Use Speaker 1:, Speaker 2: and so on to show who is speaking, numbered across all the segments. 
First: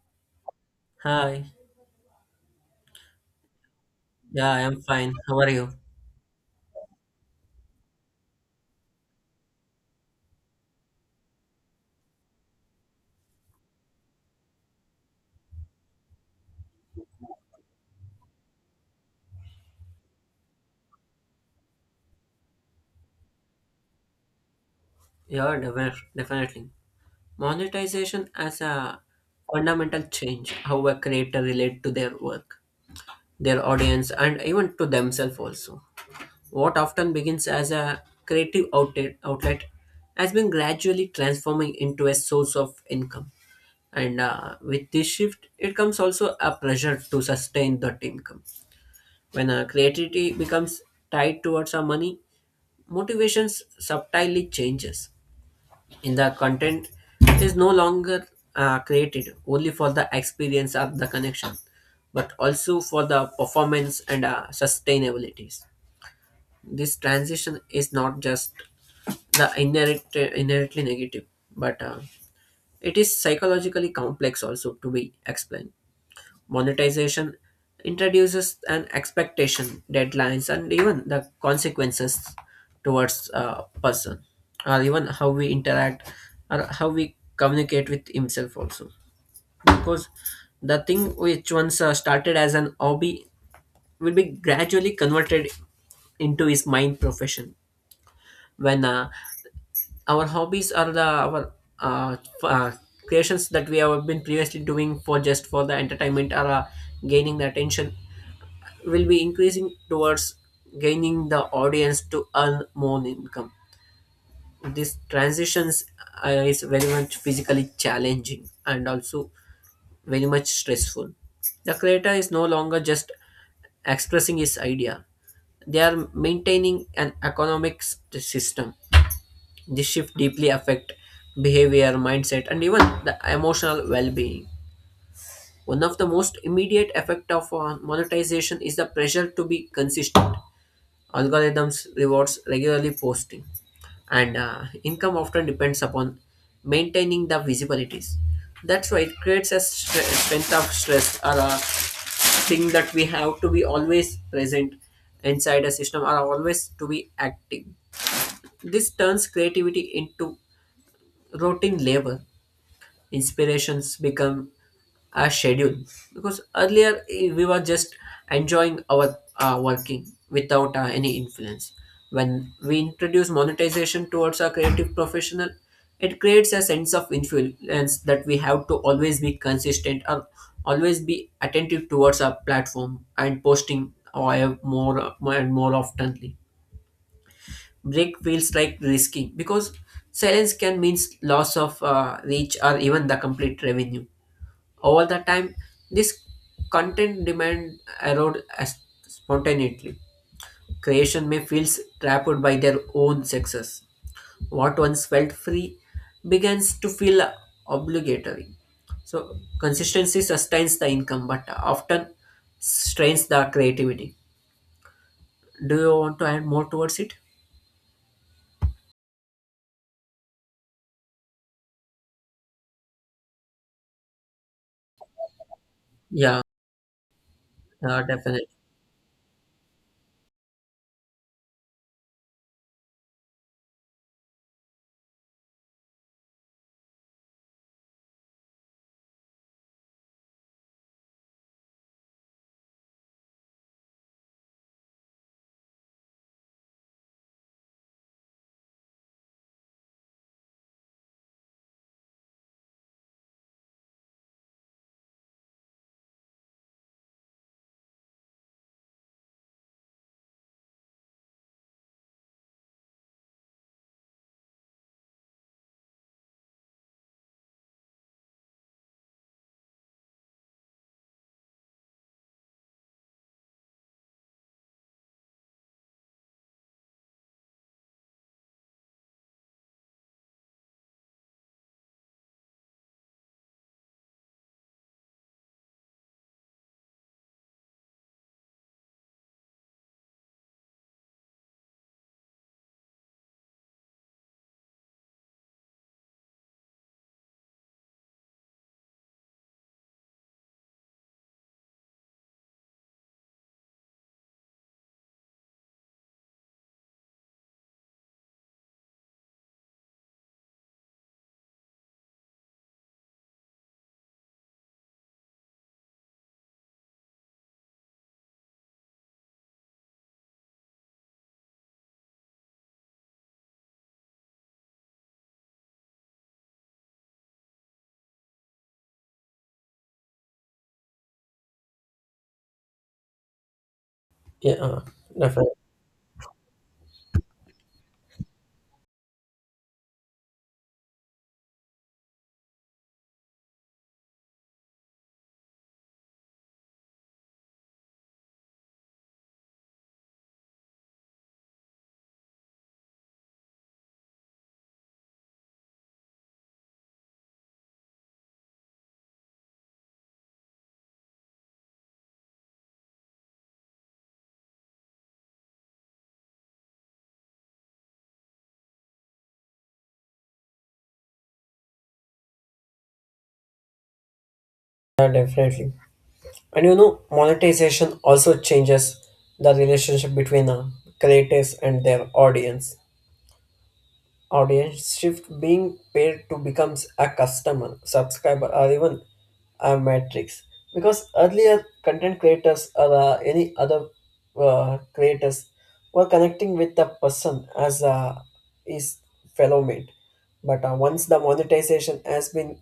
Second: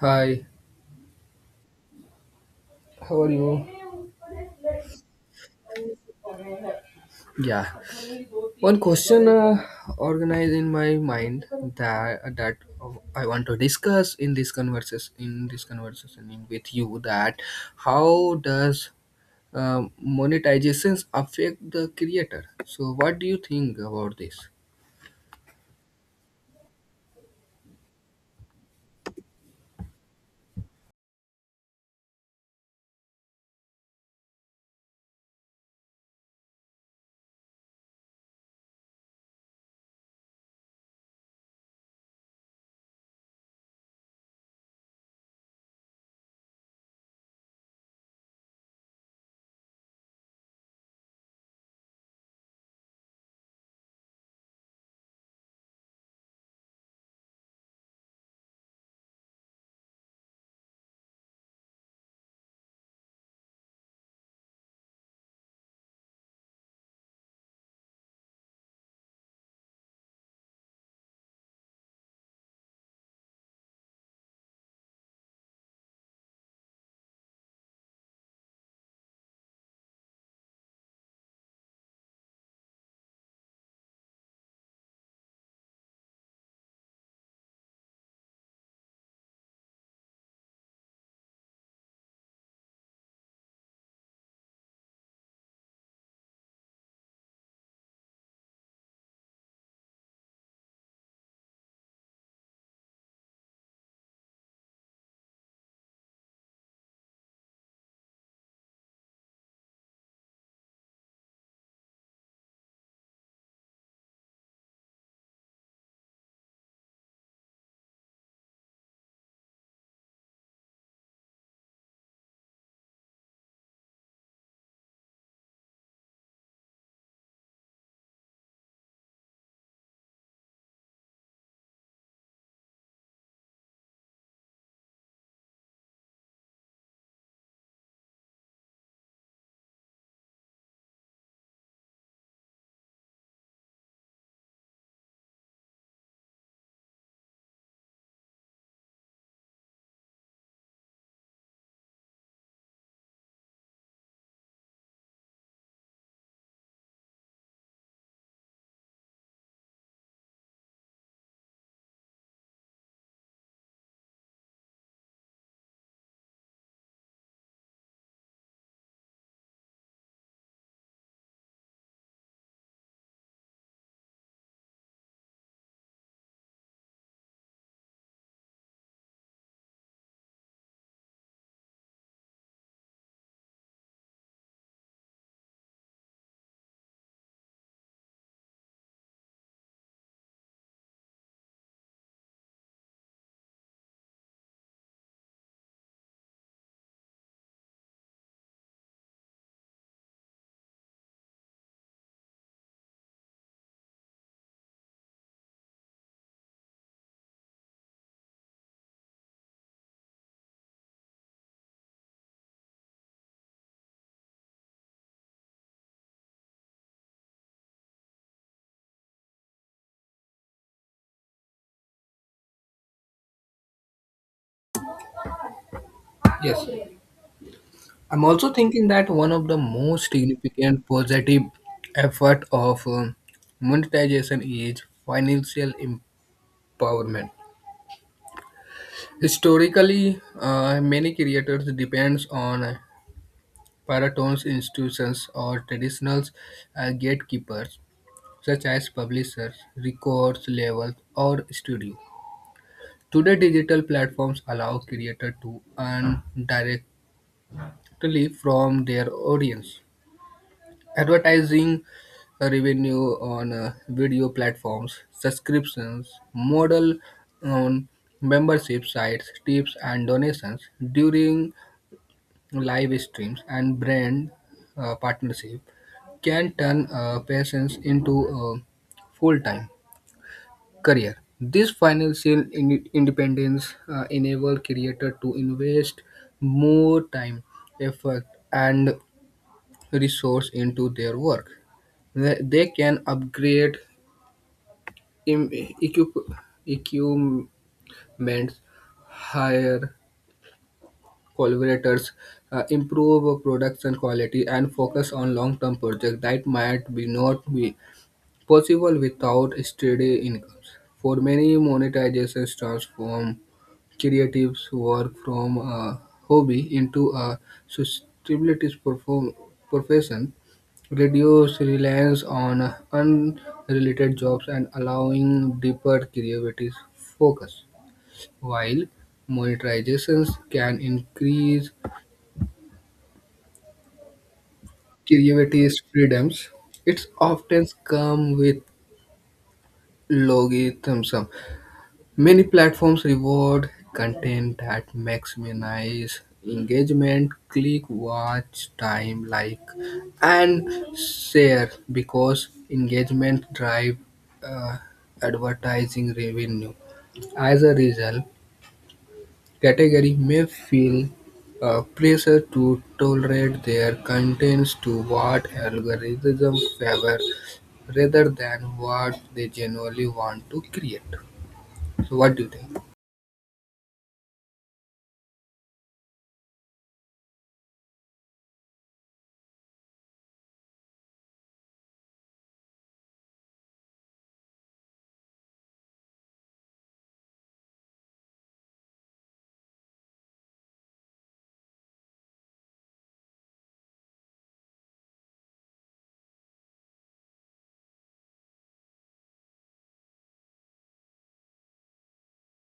Speaker 1: Hi,
Speaker 2: Hi.
Speaker 1: how are you?
Speaker 2: Yeah, I am fine. How are you?
Speaker 1: Yeah. One question organized in my mind that I want to discuss in this conversation with you, that how does monetizations affect the creator? So what do you think about this?
Speaker 2: Yeah, definitely. Monetization as a fundamental change how a creator relate to their work, their audience, and even to themselves also. What often begins as a creative outlet has been gradually transforming into a source of income. And with this shift, it comes also a pressure to sustain that income. When creativity becomes tied towards our money, motivations subtly changes in the content is no longer created only for the experience of the connection but also for the performance and sustainabilities this transition is not just the inherently negative but it is psychologically complex also to be explained monetization introduces an expectation, deadlines, and even the consequences towards a person, or even how we interact or how we communicate with himself also. Because the thing which once started as an hobby will be gradually converted into his main profession. When our hobbies are the our uh, f- uh, creations that we have been previously doing for just for the entertainment or gaining the attention will be increasing towards gaining the audience to earn more income. These transitions is very much physically challenging and also very much stressful. The creator is no longer just expressing his idea; they are maintaining an economic system. This shift deeply affect behavior, mindset, and even the emotional well-being. One of the most immediate effect of monetization is the pressure to be consistent. Algorithms rewards regularly posting, and income often depends upon maintaining the visibilities. That's why it creates a strength of stress or a thing that we have to be always present inside a system or always to be active. This turns creativity into routine labor. Inspirations become a schedule because earlier we were just enjoying our working without any influence when we introduce monetization towards our creative professional it creates a sense of influence that we have to always be consistent or always be attentive towards our platform and posting or more and more oftenly break feels like risky because silence can mean loss of reach or even the complete revenue over the time, this content demand erode as spontaneously. Creation may feel trapped by their own success. What once felt free begins to feel obligatory. So consistency sustains the income, but often strains the creativity. Do you want to add more towards it? Yeah,
Speaker 1: Yes. I'm
Speaker 2: definitely.
Speaker 1: also thinking that one of the most significant positive effort of monetization is financial empowerment. Historically, many creators depends on paratons institutions or traditional gatekeepers such as publishers, records labels, or studio. Today, digital platforms allow creators to earn directly from their audience. Advertising revenue on video platforms, subscriptions, model on membership sites, tips, and donations during live streams and brand partnership can turn patients into a full-time career. This financial independence enable creator to invest more time, effort, and resource into their work. They can upgrade im- equip- equipment, hire collaborators, improve production quality, and focus on long-term projects that might be not be possible without steady incomes. For many, monetizations transform creatives' work from a hobby into a sustainability perform- profession, reduce reliance on unrelated jobs and allowing deeper creativity focus. While monetizations can increase
Speaker 2: Yeah, definitely.
Speaker 1: derivative freedoms, it's often come with logitism. Many platforms reward content that maximizes engagement, click, watch time, like, and share because engagement drive uh, advertising revenue. As a result, category may feel pressure to tolerate their contents to what algorithm favor rather than what they genuinely want to create. So, what do you think?
Speaker 2: Yeah, definitely. And you know, monetization also changes the relation creators and their audience. Or being paid to become someone even analytics because earlier content creators or any other creators work with the person as his fellow mate but once the monetization has been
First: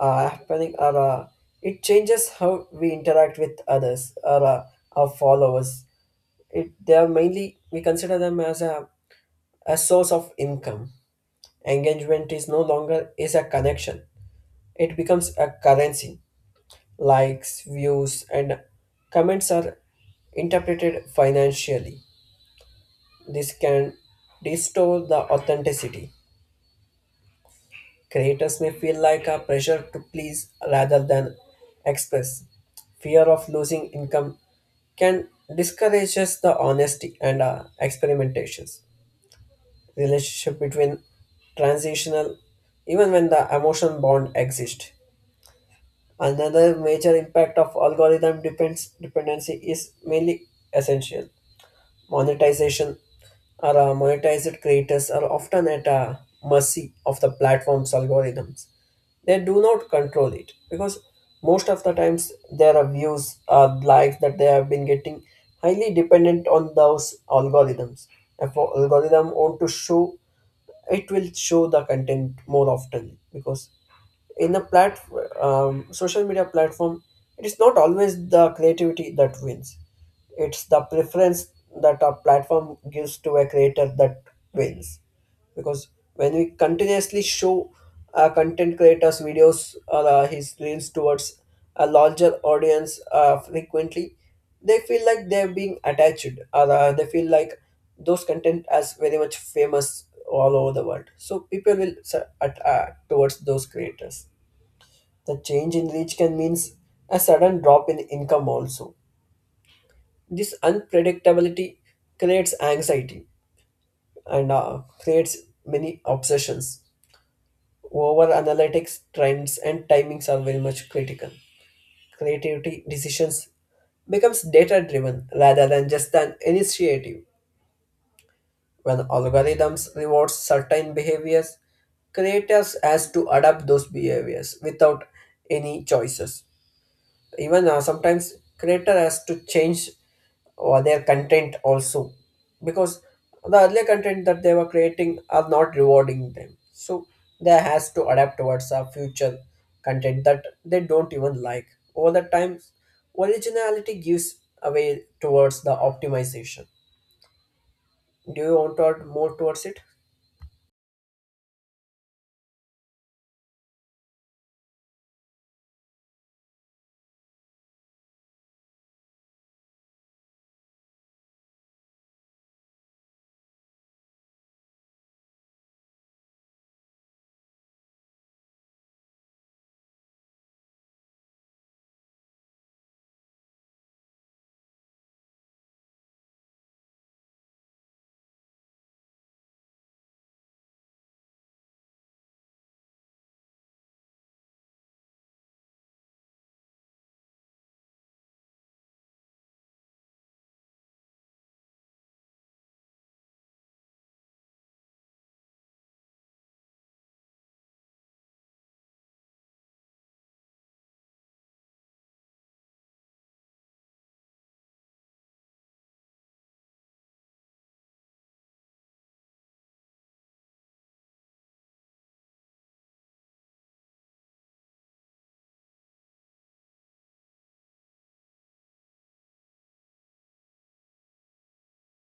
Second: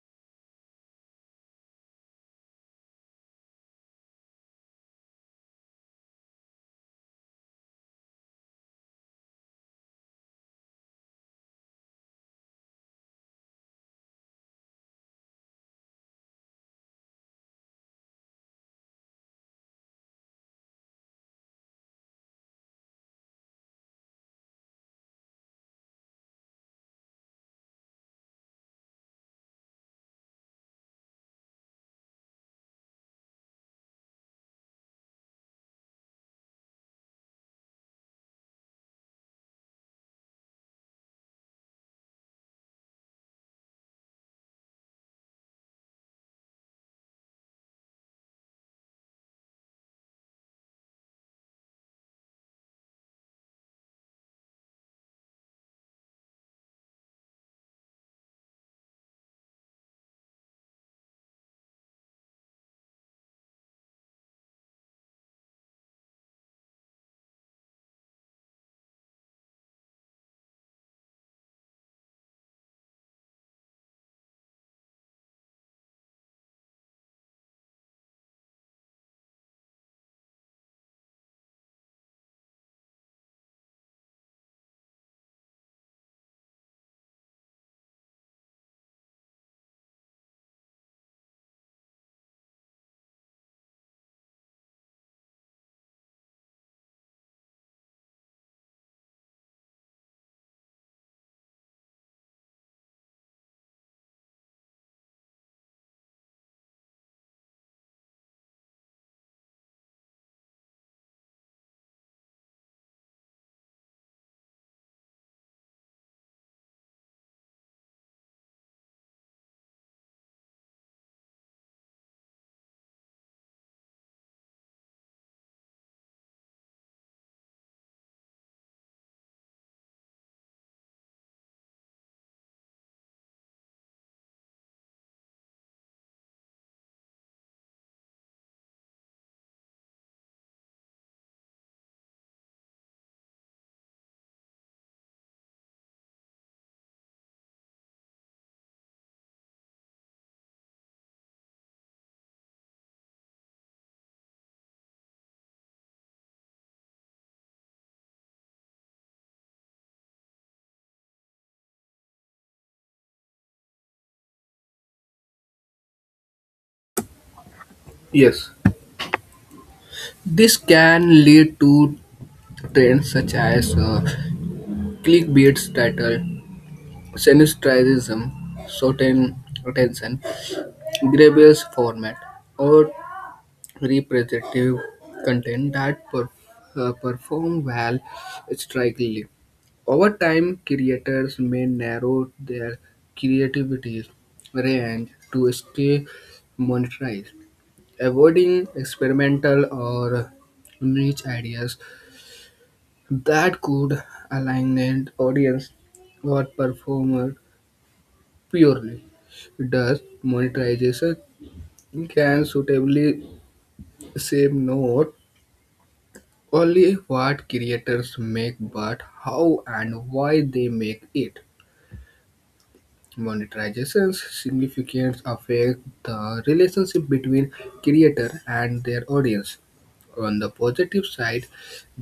Speaker 2: happening or it changes how we interact with others or our followers it they are mainly we consider them as a source of income engagement is no longer is a connection it becomes a currency. Likes, views, and comments are interpreted financially. This can distort the authenticity. Creators may feel like a pressure to please rather than express. Fear of losing income can discourage us the honesty and experimentations. Relationship between transitional, even when the emotion bond exists. Another major impact of algorithm depends dependency is mainly essential monetization or monetized creators are often at a mercy of the platform's algorithms. They do not control it because most of the times their views or likes that they have been getting highly dependent on those algorithms. If a algorithm want to show, it will show the content more often because in the social media platform it is not always the creativity that wins it's the preference that a platform gives to a creator that wins because when we continuously show a content creator's videos or his reels towards a larger audience frequently they feel like they're being attached or they feel like those content as very much famous all over the world so people will towards those creators the change in reach can mean a sudden drop in income also. This unpredictability creates anxiety and creates many obsessions. Over analytics, trends, and timings are very much critical. Creativity decisions becomes data driven rather than just an initiative. When algorithms rewards certain behaviors, creators has to adapt those behaviors without any choices. Even sometimes creator has to change or their content also because the earlier content that they were creating are not rewarding them so they has to adapt towards a future content that they don't even like over the time originality gives away towards the optimization. Do you want to add more towards it?
Speaker 1: Yes. This can lead to trends such as clickbait title, sensationalism, certain attention, grandiose format, or representative content that perform well strikingly. Over time, creators may narrow their creativity range to stay monetized, avoiding experimental or niche ideas that could align an audience or performer purely. Thus, monetization can suitably shape not only what creators make but how and why they make it. Monetization's significance affect the relationship between creator and their audience. On the positive side,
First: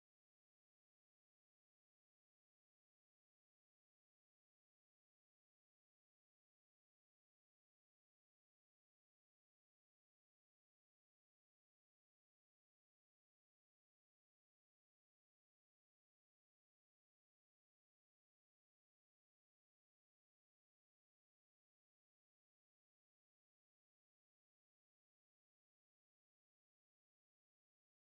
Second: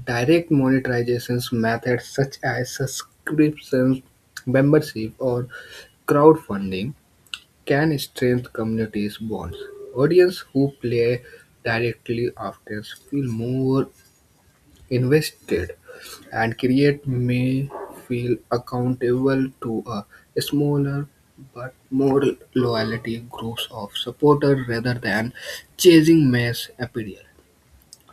Speaker 1: direct monetization methods such as subscriptions, membership, or crowdfunding can strengthen communities' bonds. Audience who play directly often feel more invested, and create may feel accountable to a smaller but more loyalty groups of supporters rather than chasing mass appeal.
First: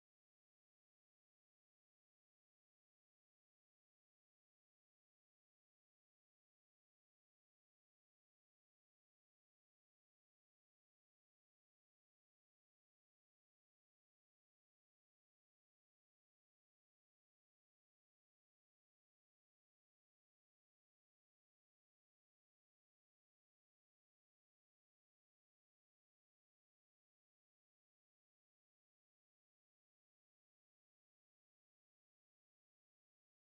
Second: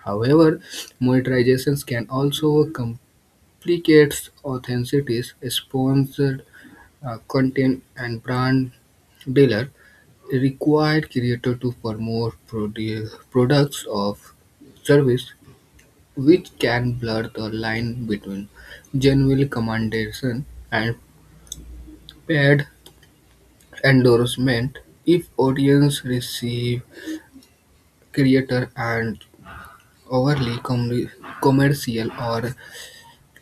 Speaker 1: However, monetizations can also complicate authenticity, sponsored content, and brand dealer require creator to promote products of service, which can blur the line between genuine commendation and paid endorsement. If audience receive creator and overly com- commercial, or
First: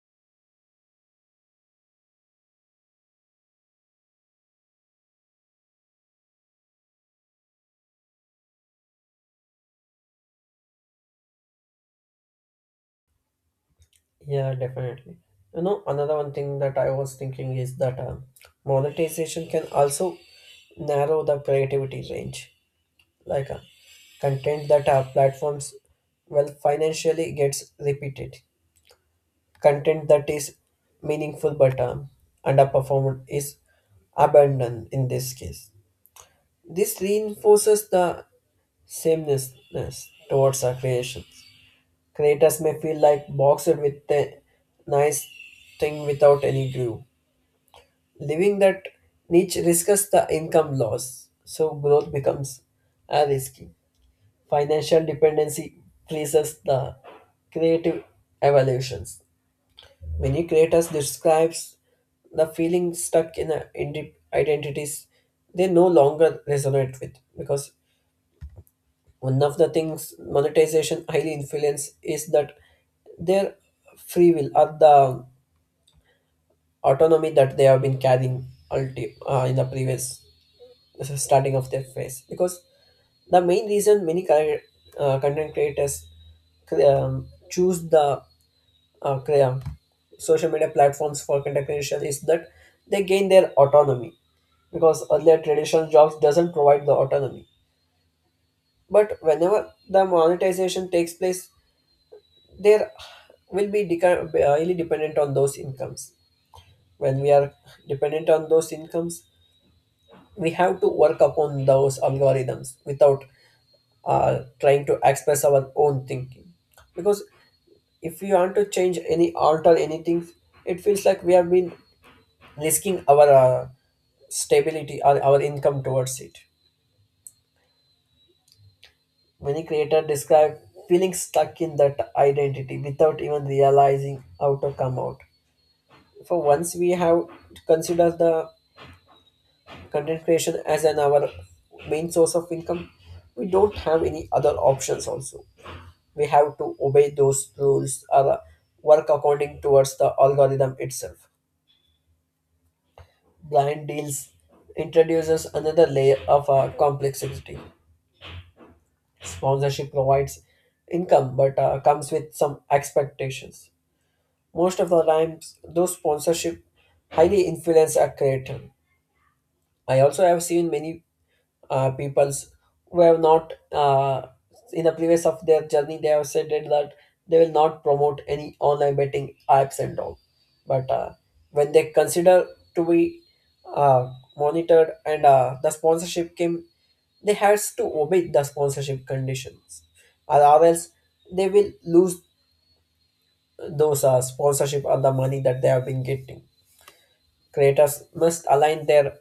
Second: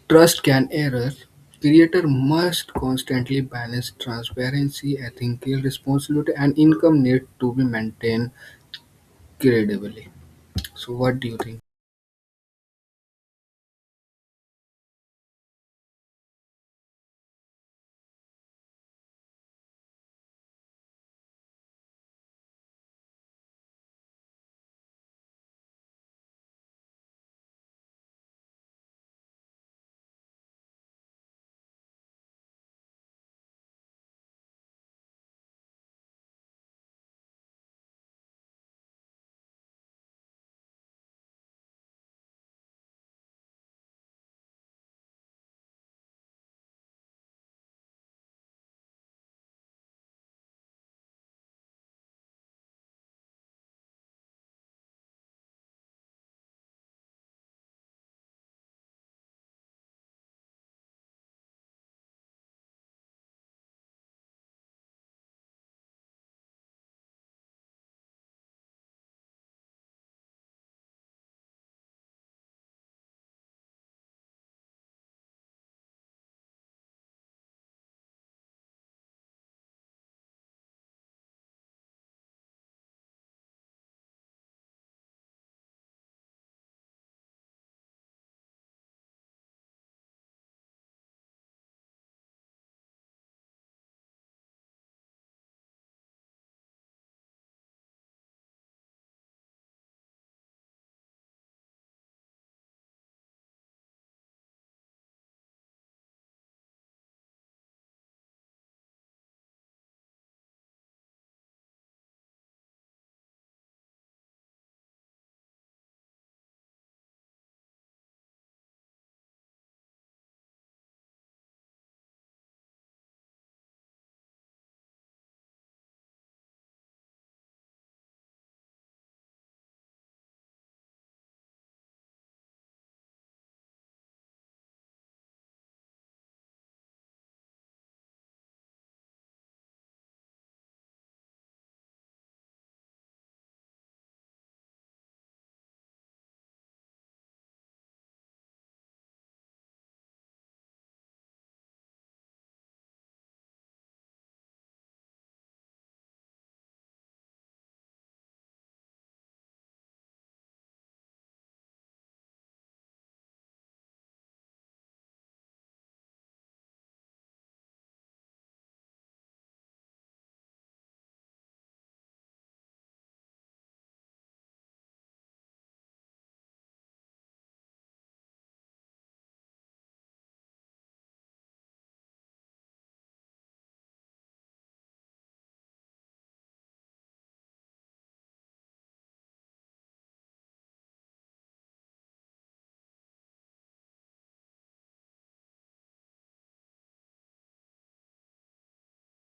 Speaker 1: trust can error, creator must constantly balance transparency, ethical responsibility, and income need to be maintained credibly. So what do you think?
Speaker 2: Yeah, definitely. You know one thing that I was thinking is that monetization can also narrow the creativity range like content that our platforms well financially gets repeated content that is meaningful but underperformed is abandoned in this case this reinforces the sameness towards our creations creators may feel like boxed with a nice thing without any groove living that niche risks the income loss so growth becomes a risky financial dependency freezes the creative evolutions. Many creators describes the feeling stuck in a identities they no longer resonate with because one of the things monetization highly influence is that their free will or the autonomy that they have been carrying in the previous starting of their phase because the main reason many content creators choose the uh, crea- social media platforms for content creation is that they gain their autonomy because earlier traditional jobs doesn't provide the autonomy but whenever the monetization takes place there will be highly dependent on those incomes when we are dependent on those incomes we have to work upon those algorithms without trying to express our own thinking because if we want to change any alter anything it feels like we have been risking our stability or our income towards it. Many creators describe feeling stuck in that identity without even realizing how to come out. For once we have considered the content creation as an our main source of income, we don't have any other options also. We have to obey those rules or work according towards the algorithm itself. Blind deals introduces another layer of complexity. Sponsorship provides income but comes with some expectations. Most of the times, those sponsorship highly influence a creator. I also have seen many peoples who have not in the previous of their journey they have said it that they will not promote any online betting apps and all but when they consider to be uh, monitored and the sponsorship came they has to obey the sponsorship conditions or else they will lose those sponsorship or the money that they have been getting creators must align their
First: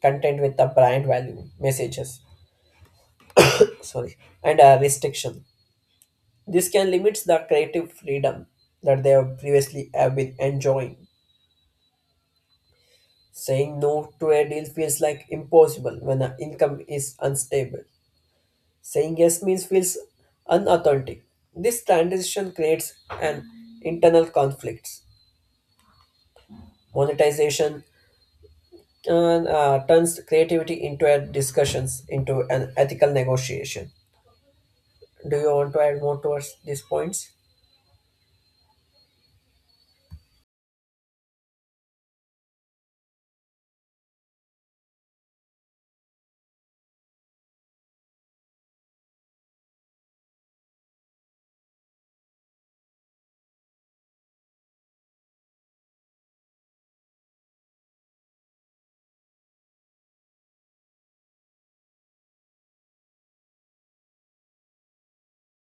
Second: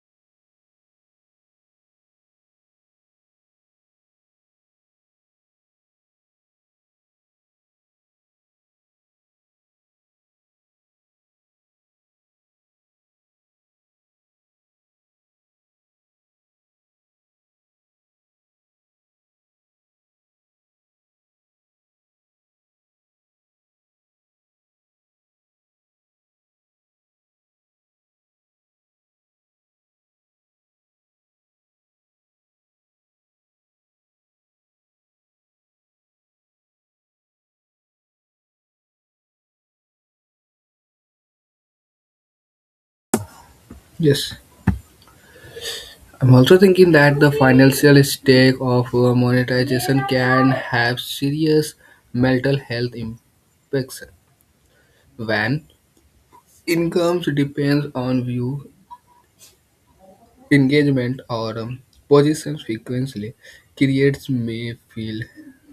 Speaker 2: content with the brand value messages sorry and restriction this can limit the creative freedom that they have previously have been enjoying saying no to a deal feels like impossible when the income is unstable saying yes means feels unauthentic this transition creates an internal conflicts monetization turns creativity into a discussions into an ethical negotiation. Do you want to add more towards these points?
Speaker 1: Yes, I'm also thinking that the financial stake of monetization can have serious mental health impacts. When incomes depends on view, engagement, or position frequently, creators may feel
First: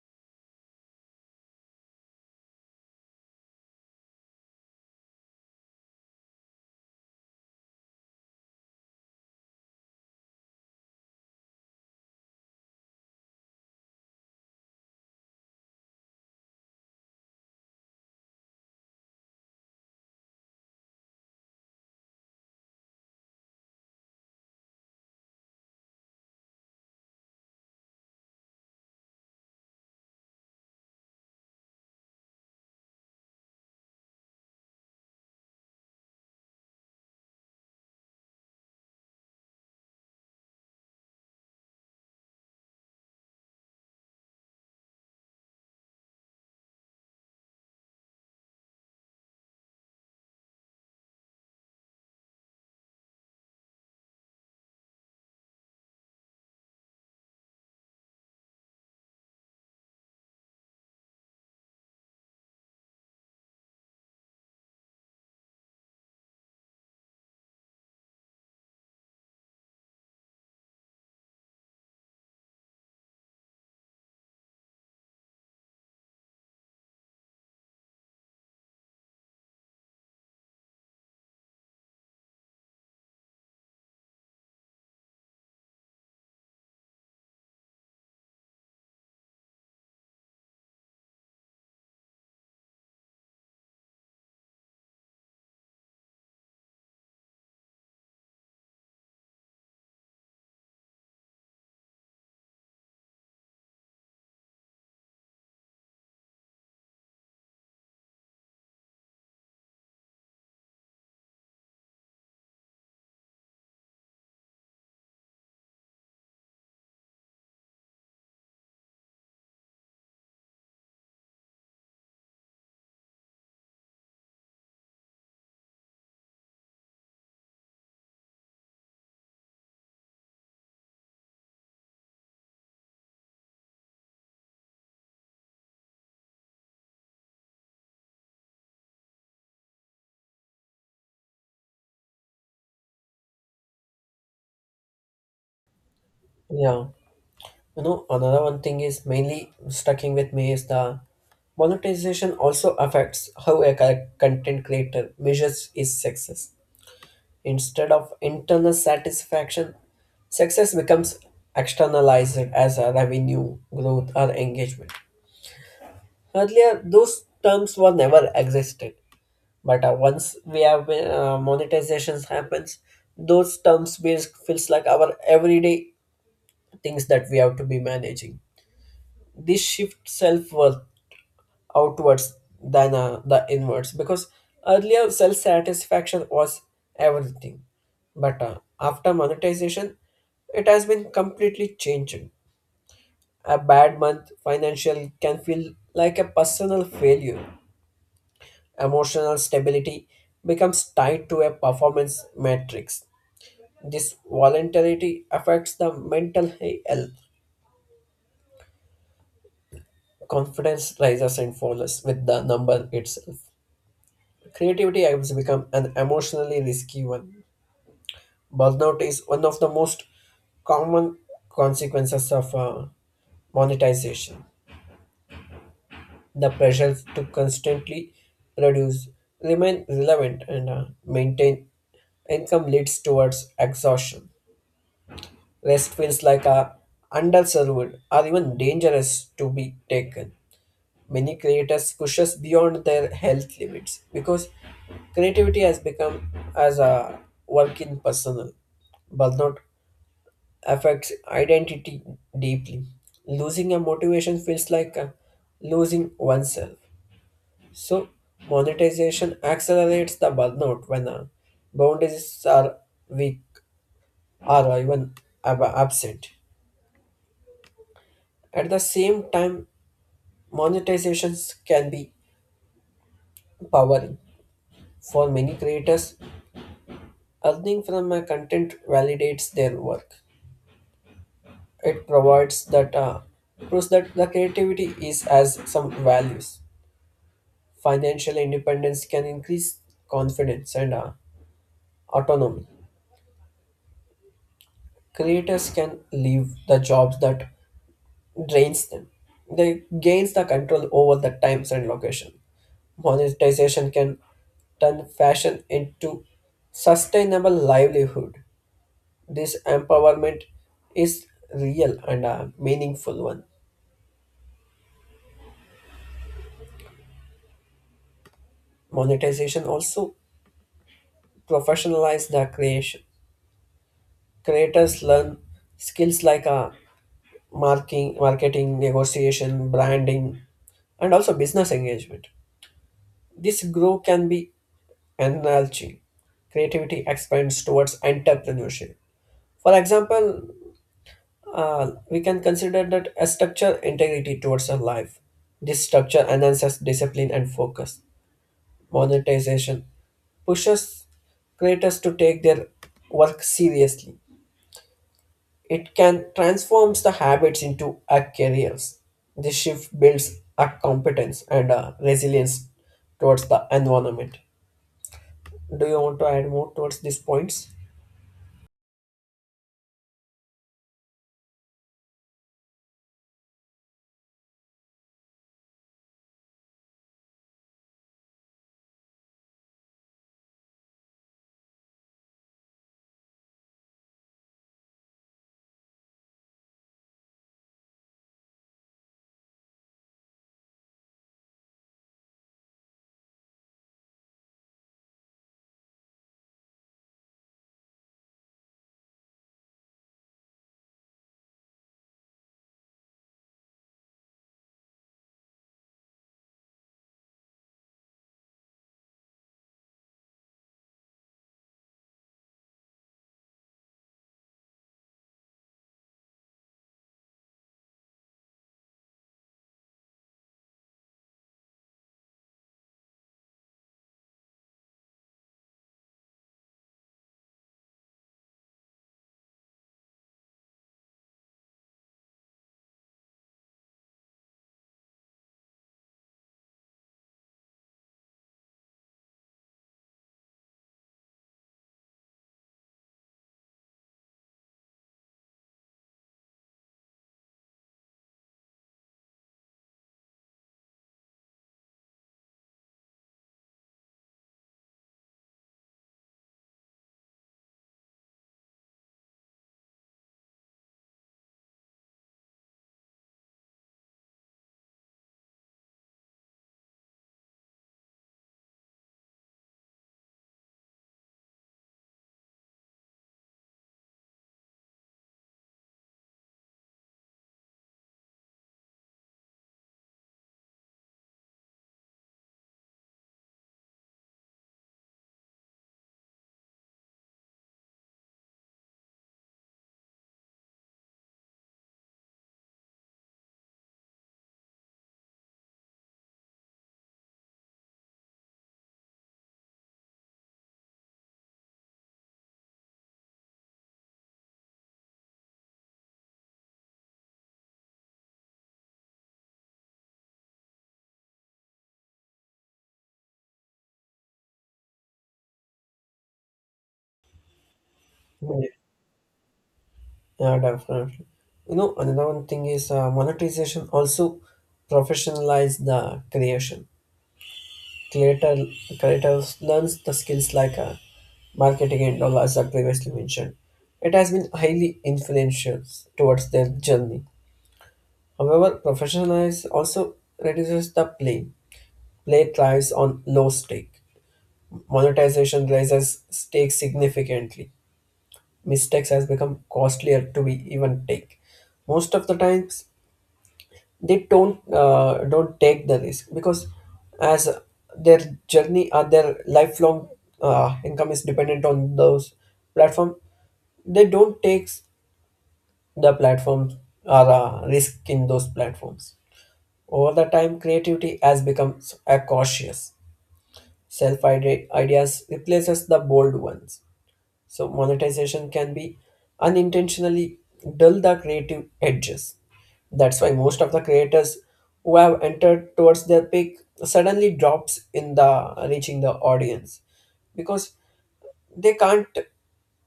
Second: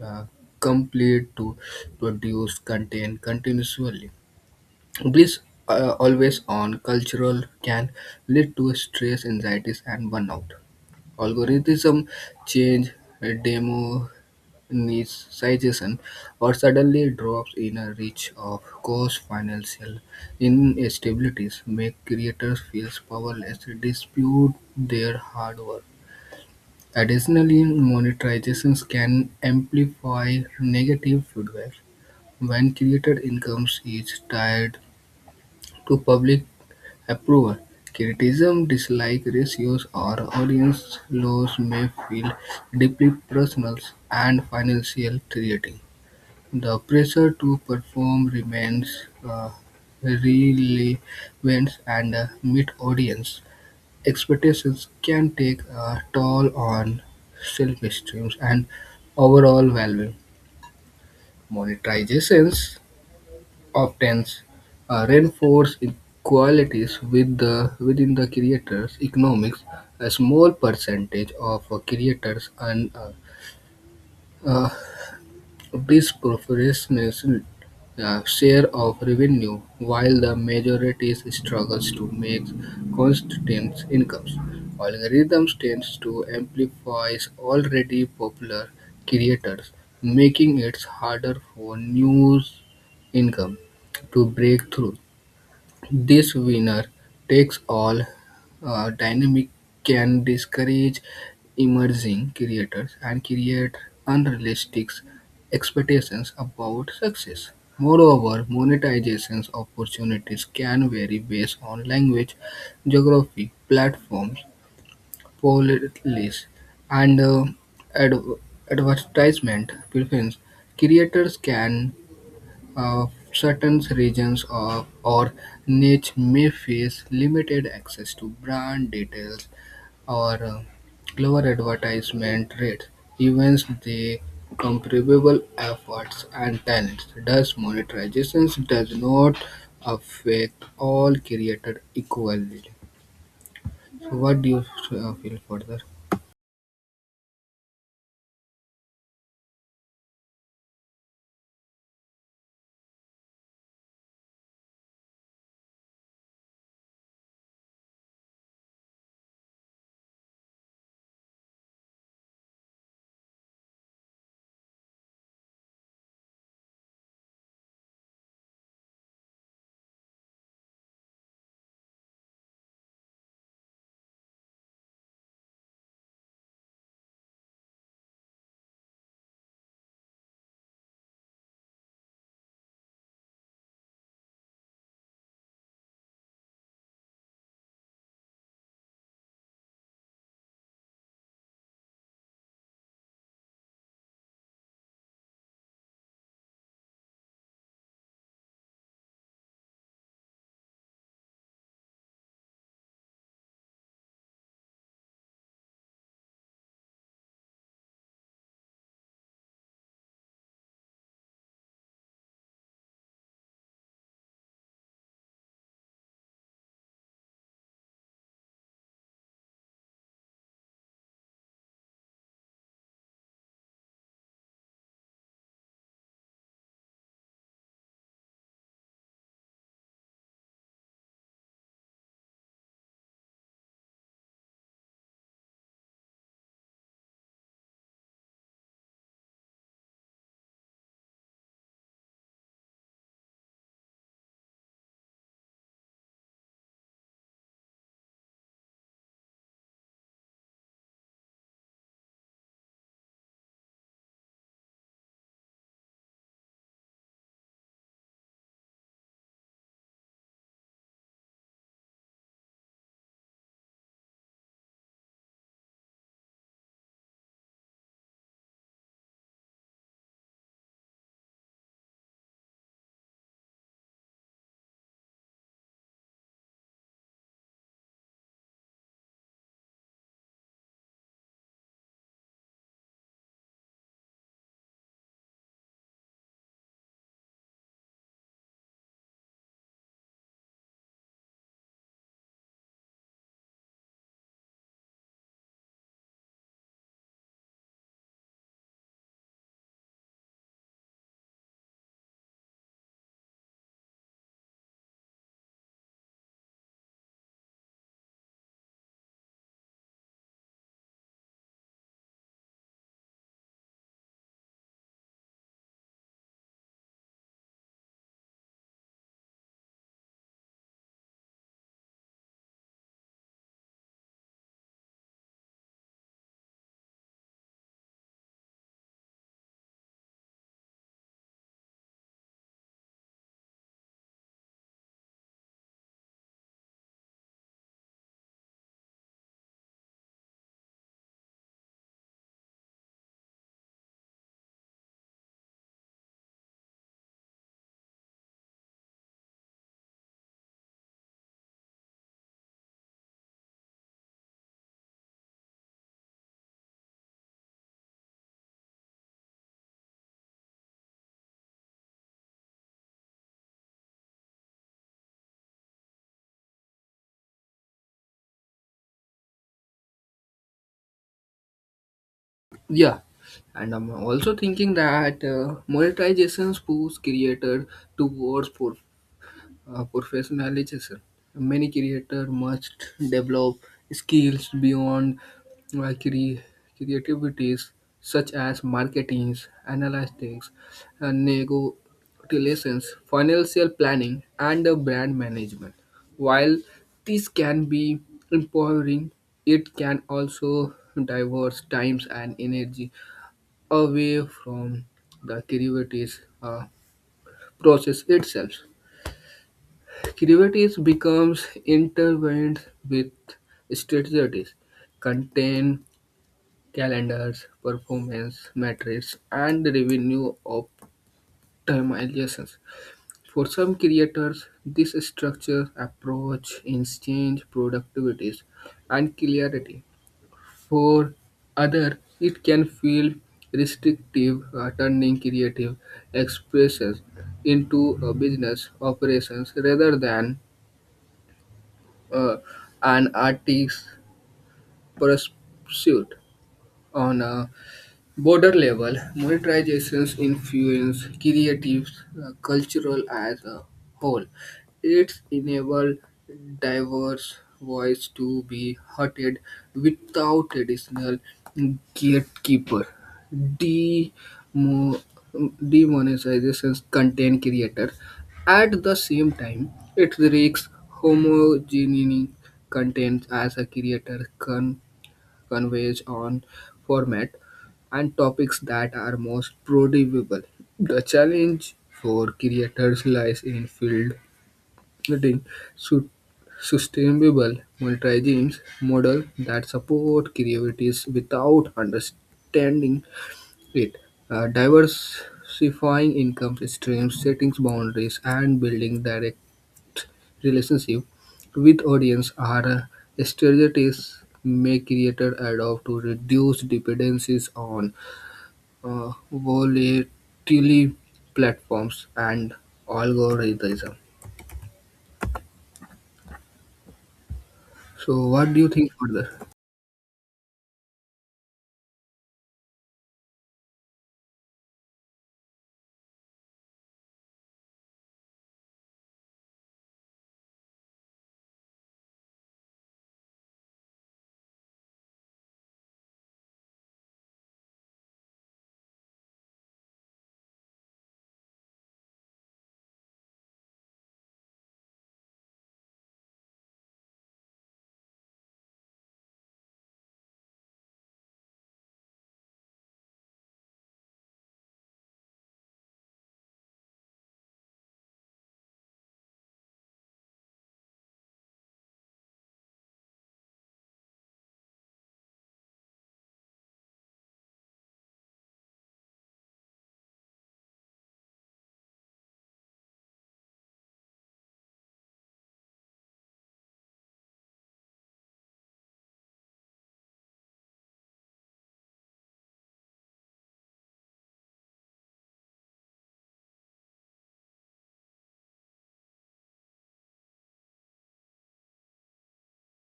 Speaker 1: uh, complete to produce content continuously. This always on cultural can lead to stress, anxieties, and burnout. Algorithm change, demo niche suggestion, or suddenly drops in a reach of cause financial instabilities make creators feel powerless to dispute their hard work. Additionally, monetizations can amplify negative feedback. When creator incomes is tied to public approval, criticism, dislike ratios, or audience loss may feel deeply personal and financial threatening. The pressure to perform remains relevant and meet audience expectations can take a toll on self-esteem and overall value. Monetizations often reinforce inequalities within the creators' economics. A small percentage of creators earn a, these corporations share of revenue, while the majority struggles to make consistent incomes. Algorithms tend to amplify already popular creators, making it harder for new income to break through. This winner takes all dynamic can discourage emerging creators and create unrealistic expectations about success. Moreover, monetization opportunities can vary based on language, geography, platforms, policies, and ad- advertisement preference. Creators can, uh, certain regions of, or niche may face limited access to brand details or lower advertisement rates, even the comparable efforts and talents. Thus, monetization does not affect all creators equally. So, what do you feel further?
Speaker 2: Yeah. You know, another one thing is mainly sticking with me is the monetization also affects how a content creator measures his success. Instead of internal satisfaction, success becomes externalized as a revenue, growth, or engagement. Earlier, those terms were never existed, but once we have monetizations happens, those terms feels like our everyday things that we have to be managing. This shift self worth outwards than the inwards because earlier self satisfaction was everything but after monetization it has been completely changed a bad month financial can feel like a personal failure emotional stability becomes tied to a performance matrix this volatility affects the mental health confidence rises and falls with the number itself creativity has become an emotionally risky one. Burnout is one of the most common consequences of monetization. The pressure to constantly reduce, remain relevant, and maintain income leads towards exhaustion. Rest feels like a underserved or even dangerous to be taken. Many creators push us beyond their health limits because creativity has become as a work in personal burnout affects identity deeply. Losing a motivation feels like losing oneself. So, monetization accelerates the burnout when boundaries are weak or even absent. At the same time, monetizations can be empowering. For many creators, earning from a content validates their work. It provides that proves that the creativity is as some values. Financial independence can increase confidence and autonomy. Creators can leave the jobs that drains them. They gains the control over the times and location. Monetization can turn fashion into sustainable livelihood. This empowerment is real and a meaningful one. Monetization also professionalize the creation. Creators learn skills like marketing, negotiation, branding, and also business engagement. This growth can be enlarging. Creativity expands towards entrepreneurship. For example, we can consider that a structure integrity towards our life. This structure enhances discipline and focus. Monetization pushes creators to take their work seriously. It can transforms the habits into a careers. This shift builds a competence and a resilience towards the environment. Do you want to add more towards these points?
Speaker 1: Yeah, and I'm also thinking that monetization pulls creator towards professionalization. Many creators must develop skills beyond uh, cre- creativities such as marketing, analytics, and negotiations, financial planning, and brand management. While this can be empowering, it can also diverse times and energy away from the creative process itself. Creatives becomes intertwined with strategies, contain calendars, performance metrics, and revenue optimizations. For some creators, this structure approach exchange productivities and clarity. For other, it can feel restrictive, turning creative expressions into a business operations rather than uh, an artist's pursuit on a border level. Monetizations influence creative cultural as a whole. It's enable diverse voice to be heard without traditional gatekeeper. Demo- demonetizations contain creator. At the same time, it risks homogeneity content as a creator converge on format and topics that are most productive. The challenge for creators lies in fielding su- sustainable multi-genes model that support creativities without understanding it. Diversifying income streams, setting boundaries, and building direct relationship with audience are strategies may creator adopt to reduce dependencies on volatile platforms and algorithm. So, what do you
Speaker 2: Yeah,
Speaker 1: think further?
Speaker 2: Yeah, definitely. You know, another one thing is monetization also professionalize the creation. Creator creators learns the skills like marketing and all as I previously mentioned. It has been highly influential towards their journey. However, professionalization also reduces the play. Play thrives on low stake. Monetization raises stakes significantly. Mistakes has become costlier to be even take. Most of the times, they don't take the risk because as their journey or their lifelong income is dependent on those platform, they don't take the platform or risk in those platforms. Over the time, creativity has become a cautious. Self-ideas ideas replaces the bold ones. So monetization can be unintentionally dull the creative edges. That's why most of the creators who have entered towards their peak suddenly drops in the reaching the audience because they can't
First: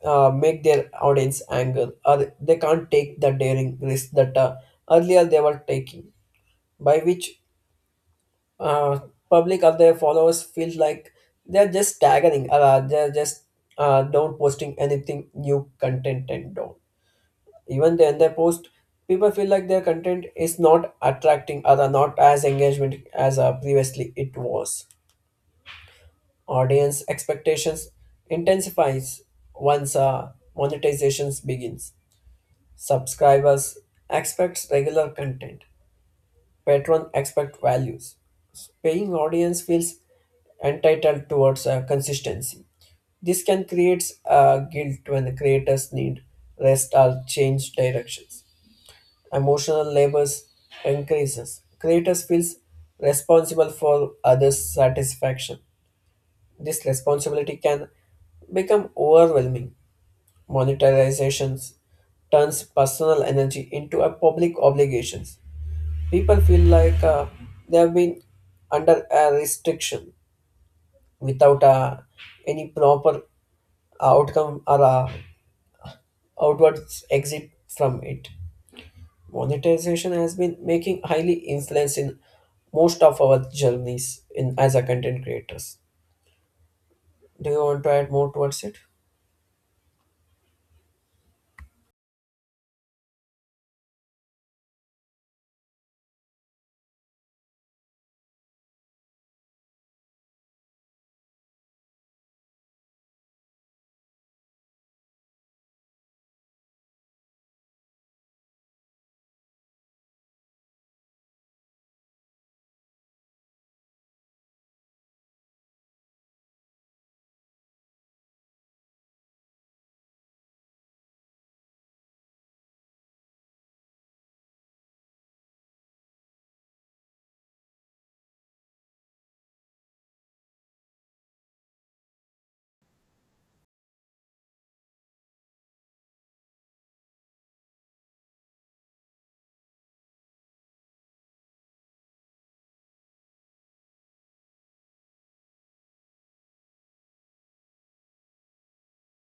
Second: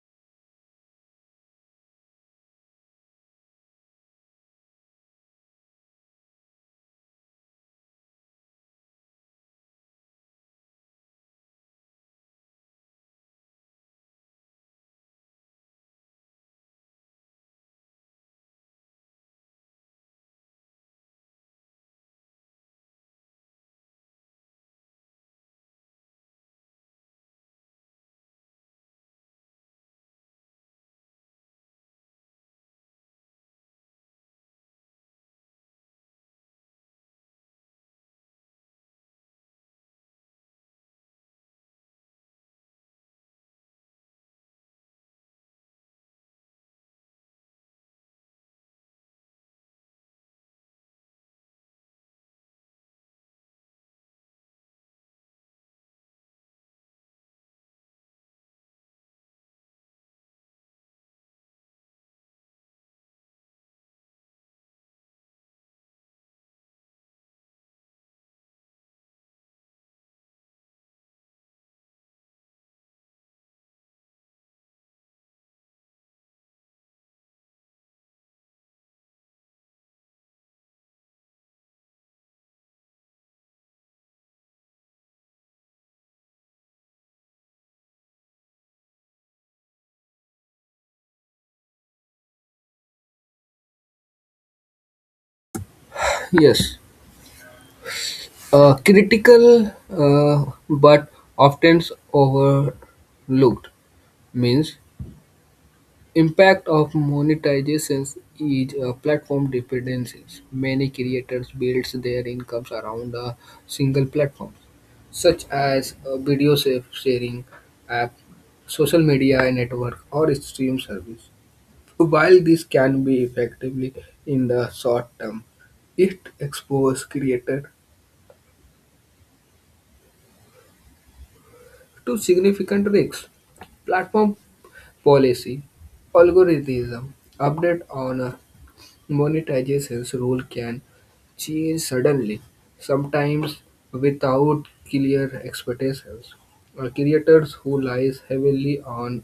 Speaker 2: make their audience angry or they can't take the daring risk that earlier they were taking by which uh, public or their followers feel like they're just staggering they're just don't posting anything new content and don't even then they post people feel like their content is not attracting other not as engagement as previously it was audience expectations intensifies once monetizations begins subscribers expects regular content patron expect values paying audience feels entitled towards consistency. This can create guilt when the creators need rest or change directions. Emotional labors increases. Creators feels responsible for others' satisfaction. This responsibility can become overwhelming. Monetizations turns personal energy into a public obligations. People feel like they have been under a restriction without any proper outcome or outwards exit from it. Monetization has been making highly influence in most of our journeys in as a content creators. Do you want to add more towards it?
Speaker 1: Yes, critical but often overlooked means impact of monetizations is a platform dependencies. Many creators build their incomes around a single platform, such as a sharing app, social media network, or stream service. While this can be effectively in the short term, it exposes creators to significant risks. Platform policy, algorithm update on monetization's rule can change suddenly, sometimes without clear expectations. Creators who rely heavily on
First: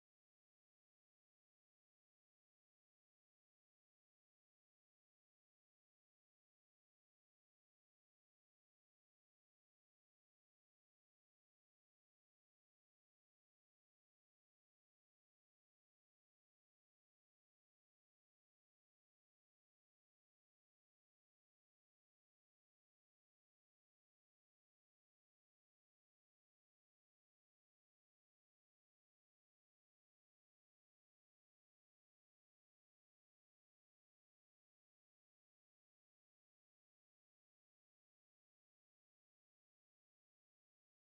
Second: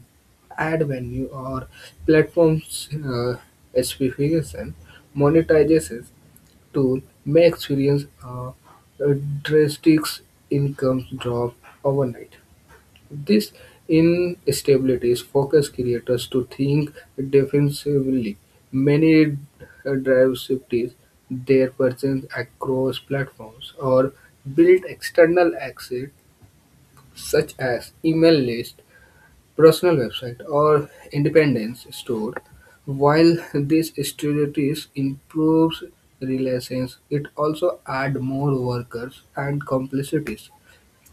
Speaker 1: ad revenue or platforms specification monetization tool may experience a drastic income drop overnight. This instabilities forces creators to think defensively. Many drive shifted their presence across platforms or build external assets such as email list, personal website, or independence store. While these strategies improves relations, it also add more workers and complexities,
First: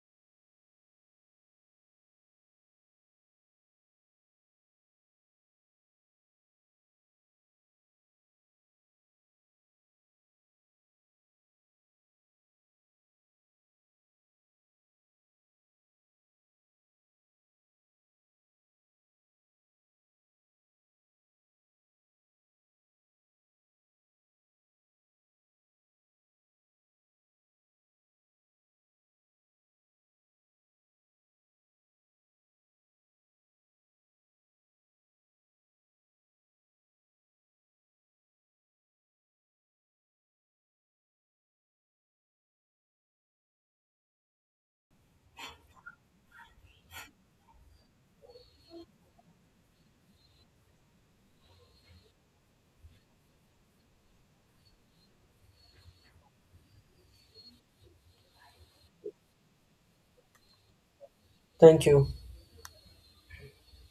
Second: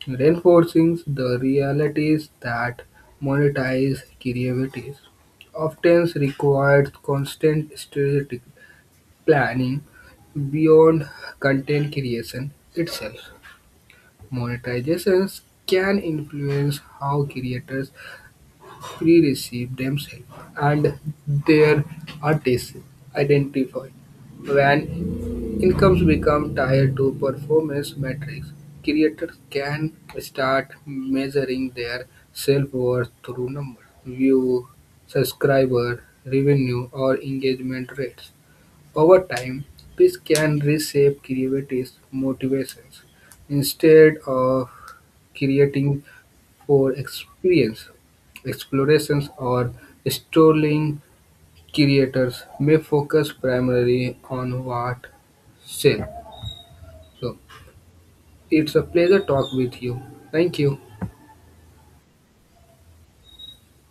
Speaker 1: reinforcing the realities that monetize creativity often requires constant strategic planning beyond content creation itself. Monetizations can influence how creators free receive themselves and their artists identified. When incomes become tied to performance metrics, creators can start measuring their self-worth through numbers, view, subscriber, revenue, or engagement rates. Over time, this can reshape creators' motivations. Instead of creating for experience, explorations, or strolling, creators may focus primarily on what sell. So it's a pleasure talk with you. Thank you.
Speaker 2: Thank you.